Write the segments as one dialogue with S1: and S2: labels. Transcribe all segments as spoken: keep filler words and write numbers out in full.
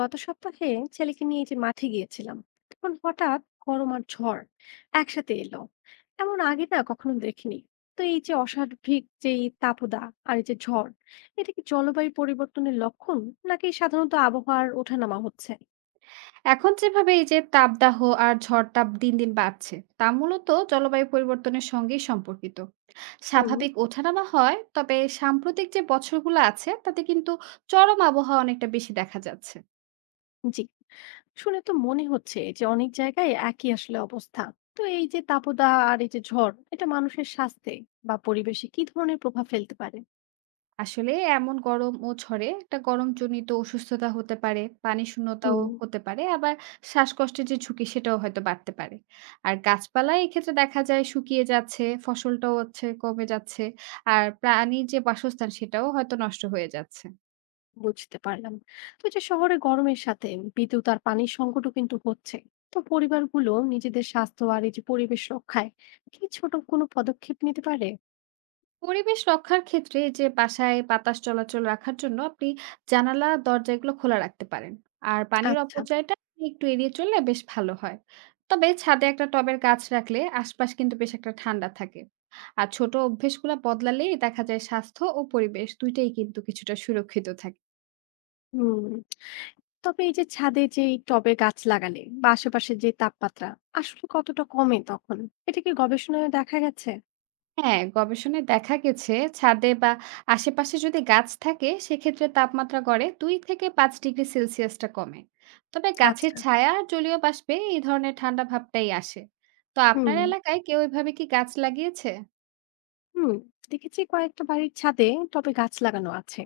S1: গত সপ্তাহে ছেলেকে নিয়ে এই যে মাঠে গিয়েছিলাম, তখন হঠাৎ গরম আর ঝড় একসাথে এলো। এমন আগে না কখনো দেখিনি। তো এই যে অস্বাভাবিক যে এই তাপদা আর এই যে ঝড়, এটা কি জলবায়ু পরিবর্তনের লক্ষণ, নাকি সাধারণত আবহাওয়ার ওঠানামা হচ্ছে?
S2: এখন যেভাবে এই যে তাপদাহ আর ঝড়টাপ দিন দিন বাড়ছে তা মূলত জলবায়ু পরিবর্তনের সঙ্গেই সম্পর্কিত।
S1: হুম।
S2: স্বাভাবিক ওঠানামা হয়, তবে সাম্প্রতিক যে বছরগুলো আছে তাতে কিন্তু চরম আবহাওয়া অনেকটা বেশি দেখা যাচ্ছে।
S1: জি, শুনে তো মনে হচ্ছে যে অনেক জায়গায় একই আসলে অবস্থা। তো এই যে তাপদা আর এই যে ঝড়, এটা মানুষের স্বাস্থ্যে বা পরিবেশে কি ধরনের প্রভাব ফেলতে পারে?
S2: আসলে এমন গরম ও ঝড়ে একটা গরমজনিত অসুস্থতা হতে পারে, পানি শূন্যতাও
S1: হুম।
S2: হতে পারে, আবার শ্বাসকষ্টের যে ঝুঁকি সেটাও হয়তো বাড়তে পারে। আর গাছপালা এক্ষেত্রে দেখা যায় শুকিয়ে যাচ্ছে, ফসলটাও হচ্ছে কমে যাচ্ছে, আর প্রাণীর যে বাসস্থান সেটাও হয়তো নষ্ট হয়ে যাচ্ছে।
S1: বুঝতে পারলাম। তো এই যে শহরে গরমের সাথে বিদ্যুৎ আর পানির সংকটও কিন্তু হচ্ছে। তো পরিবারগুলো নিজেদের স্বাস্থ্য আর এই যে পরিবেশ রক্ষায় কি ছোট কোনো পদক্ষেপ নিতে পারে?
S2: পরিবেশ রক্ষার ক্ষেত্রে এই যে বাসায় বাতাস চলাচল রাখার জন্য আপনি জানালা দরজা এগুলো খোলা রাখতে পারেন। আর পানির
S1: আচ্ছা।
S2: অপচয়টা আপনি একটু এড়িয়ে চললে বেশ ভালো হয়। তবে ছাদে একটা টবের গাছ রাখলে আশপাশ কিন্তু বেশ একটা ঠান্ডা থাকে। আর ছোট অভ্যেসগুলো বদলালেই দেখা যায় স্বাস্থ্য ও পরিবেশ দুইটাই কিন্তু কিছুটা সুরক্ষিত থাকে।
S1: হুম। তবে এই যে ছাদে যে এই টবে গাছ লাগালে বা আশেপাশে যে তাপমাত্রা আসলে কতটা কমে তখন, এটা কি গবেষণায় দেখা গেছে?
S2: হ্যাঁ, গবেষণায় দেখা গেছে ছাদে বা আশেপাশে যদি গাছ থাকে সেক্ষেত্রে তাপমাত্রা গড়ে দুই থেকে পাঁচ ডিগ্রি সেলসিয়াসটা কমে। তবে গাছের
S1: আচ্ছা।
S2: ছায়া আর জলীয় বাষ্পে এই ধরনের ঠান্ডা ভাবটাই আসে। তো আপনার
S1: হুম।
S2: এলাকায় কেউ এভাবে কি গাছ লাগিয়েছে?
S1: হুম। দেখেছি কয়েকটা বাড়ির ছাদে টবে গাছ লাগানো আছে।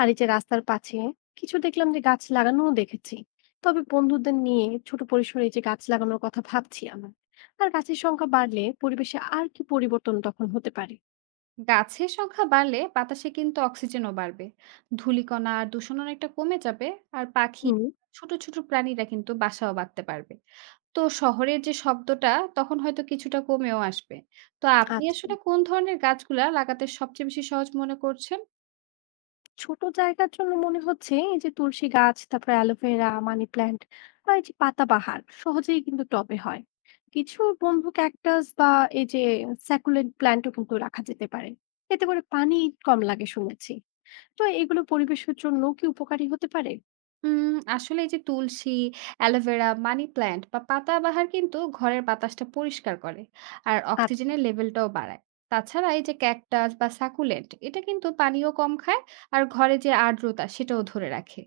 S1: আর এই যে রাস্তার পাশে কিছু দেখলাম যে গাছ লাগানোও দেখেছি। তবে বন্ধুদের নিয়ে ছোট পরিসরে এই যে গাছ লাগানোর কথা ভাবছি আমার। আর গাছের সংখ্যা বাড়লে পরিবেশে আর কি পরিবর্তন তখন হতে পারে?
S2: গাছের সংখ্যা বাড়লে বাতাসে কিন্তু অক্সিজেনও বাড়বে। ধূলিকণা আর দূষণ অনেকটা কমে যাবে, আর পাখি
S1: হুম।
S2: ছোট ছোট প্রাণীরা কিন্তু বাসাও বাঁধতে পারবে। তো শহরের যে শব্দটা তখন হয়তো কিছুটা কমেও আসবে। তো আপনি
S1: আচ্ছা,
S2: আসলে কোন ধরনের গাছগুলা লাগাতে সবচেয়ে বেশি সহজ মনে করছেন?
S1: ছোট জায়গার জন্য মনে হচ্ছে এই যে তুলসী গাছ, তারপরে অ্যালোভেরা, মানি প্ল্যান্ট বা এই যে পাতাবাহার সহজেই কিন্তু টবে হয়। কিছু বন্ধু ক্যাকটাস বা এই যে স্যাকুলেন্ট প্ল্যান্টও কিন্তু রাখা যেতে পারে। এতে করে পানি কম লাগে শুনেছি। তো এগুলো পরিবেশের জন্য কি উপকারী হতে পারে?
S2: উম আসলে এই যে তুলসী, অ্যালোভেরা, মানি প্ল্যান্ট বা পাতাবাহার কিন্তু ঘরের বাতাসটা পরিষ্কার করে, আর
S1: আচ্ছা।
S2: অক্সিজেনের লেভেলটাও বাড়ায়। তাছাড়া এই যে ক্যাকটাস বা সাকুলেন্ট এটা কিন্তু পানিও কম খায়, আর ঘরে যে আর্দ্রতা সেটাও ধরে রাখে।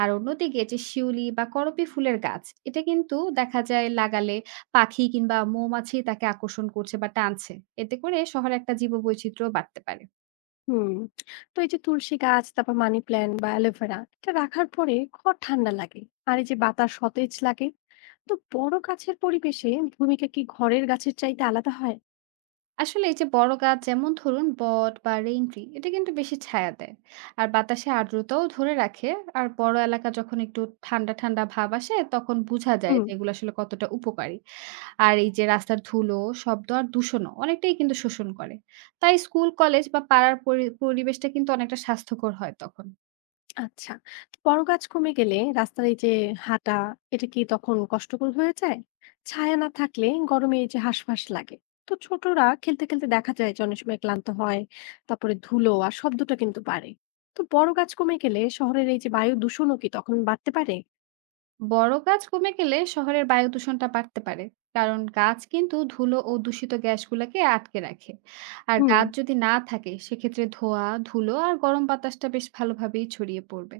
S2: আর অন্যদিকে যে শিউলি বা করপী ফুলের গাছ এটা কিন্তু দেখা যায় লাগালে পাখি কিংবা মৌমাছি তাকে আকর্ষণ করছে বা টানছে। এতে করে শহরে একটা জীববৈচিত্র্য বাড়তে পারে।
S1: হুম। তো এই যে তুলসী গাছ, তারপর মানি প্ল্যান্ট বা অ্যালোভেরা এটা রাখার পরে ঘর ঠান্ডা লাগে, আর এই যে বাতাস সতেজ লাগে। তো বড় গাছের পরিবেশে ভূমিকা কি ঘরের গাছের চাইতে আলাদা হয়?
S2: আসলে এই যে বড় গাছ যেমন ধরুন বট বা রেইন ট্রি এটা কিন্তু বেশি ছায়া দেয়, আর বাতাসে আর্দ্রতাও ধরে রাখে। আর বড় এলাকা যখন একটু ঠান্ডা ঠান্ডা ভাব আসে তখন বোঝা যায়
S1: হুম।
S2: যে এগুলো আসলে কতটা উপকারী। আর এই যে রাস্তার ধুলো, শব্দ আর দূষণও অনেকটাই কিন্তু শোষণ করে। তাই স্কুল কলেজ বা পাড়ার পরি- পরিবেশটা কিন্তু অনেকটা স্বাস্থ্যকর হয় তখন।
S1: আচ্ছা। তো বড় গাছ কমে গেলে রাস্তার এই যে হাঁটা, এটা কি তখন কষ্টকর হয়ে যায়? ছায়া না থাকলে গরমে এই যে হাঁসফাঁস লাগে। তো ছোটরা খেলতে, খেলতে দেখা যায় যে অনেক সময় ক্লান্ত হয়। তারপরে ধুলো আর শব্দটা কিন্তু বাড়ে। তো বড় গাছ কমে গেলে শহরের এই যে বায়ু দূষণও কি তখন বাড়তে পারে?
S2: বড় গাছ কমে গেলে শহরের বায়ু দূষণটা বাড়তে পারে, কারণ গাছ কিন্তু ধুলো ও দূষিত গ্যাসগুলোকে আটকে রাখে। আর
S1: হুম।
S2: গাছ যদি না থাকে সেক্ষেত্রে ধোঁয়া ধুলো আর গরম বাতাসটা বেশ ভালোভাবেই ছড়িয়ে পড়বে।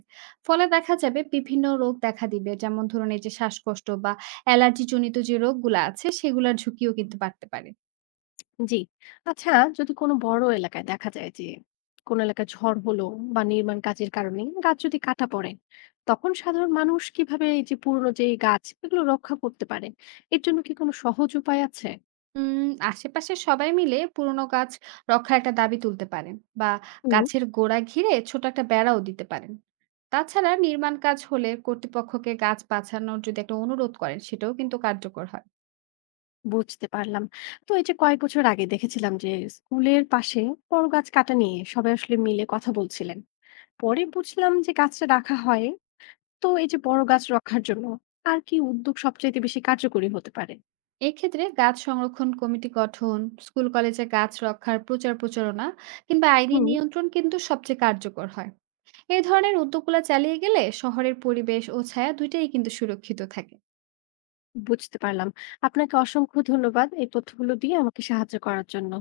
S2: ফলে দেখা যাবে বিভিন্ন রোগ দেখা দিবে, যেমন ধরুন এই যে শ্বাসকষ্ট বা অ্যালার্জি জনিত যে রোগগুলো আছে সেগুলোর ঝুঁকিও কিন্তু বাড়তে পারে।
S1: জি। আচ্ছা, যদি কোনো বড় এলাকায় দেখা যায় যে কোনো এলাকায় ঝড় হলো বা নির্মাণ কাজের কারণে গাছ যদি কাটা পড়ে, তখন সাধারণ মানুষ কিভাবে এই যে পুরনো যে গাছ এগুলো রক্ষা করতে পারে? এর জন্য কি কোনো সহজ উপায় আছে?
S2: উম আশেপাশে সবাই মিলে পুরোনো গাছ রক্ষার একটা দাবি তুলতে পারেন, বা
S1: হুম।
S2: গাছের গোড়া ঘিরে ছোট একটা বেড়াও দিতে পারেন। তাছাড়া নির্মাণ কাজ হলে কর্তৃপক্ষকে গাছ বাঁচানোর যদি একটা অনুরোধ করেন সেটাও কিন্তু কার্যকর হয়।
S1: বুঝতে পারলাম। তো এই যে কয়েক বছর আগে দেখেছিলাম যে স্কুলের পাশে বড় গাছ কাটা নিয়ে সবাই আসলে মিলে কথা বলছিলেন, পরে বুঝলাম যে গাছটা রাখা হয়। তো এই যে বড় গাছ রক্ষার জন্য আর কি উদ্যোগ সবচাইতে বেশি কার্যকরী হতে পারে?
S2: এক্ষেত্রে গাছ সংরক্ষণ কমিটি গঠন, স্কুল কলেজে গাছ রক্ষার প্রচার প্রচারণা, কিংবা আইনি
S1: হুম।
S2: নিয়ন্ত্রণ কিন্তু সবচেয়ে কার্যকর হয়। এই ধরনের উদ্যোগগুলো চালিয়ে গেলে শহরের পরিবেশ ও ছায়া দুইটাই কিন্তু সুরক্ষিত থাকে।
S1: বুঝতে পারলাম। আপনাকে অসংখ্য ধন্যবাদ এই তথ্যগুলো দিয়ে আমাকে সাহায্য করার জন্য।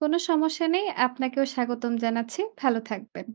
S2: কোনো সমস্যা নেই, আপনাকেও স্বাগতম জানাচ্ছি, ভালো থাকবেন।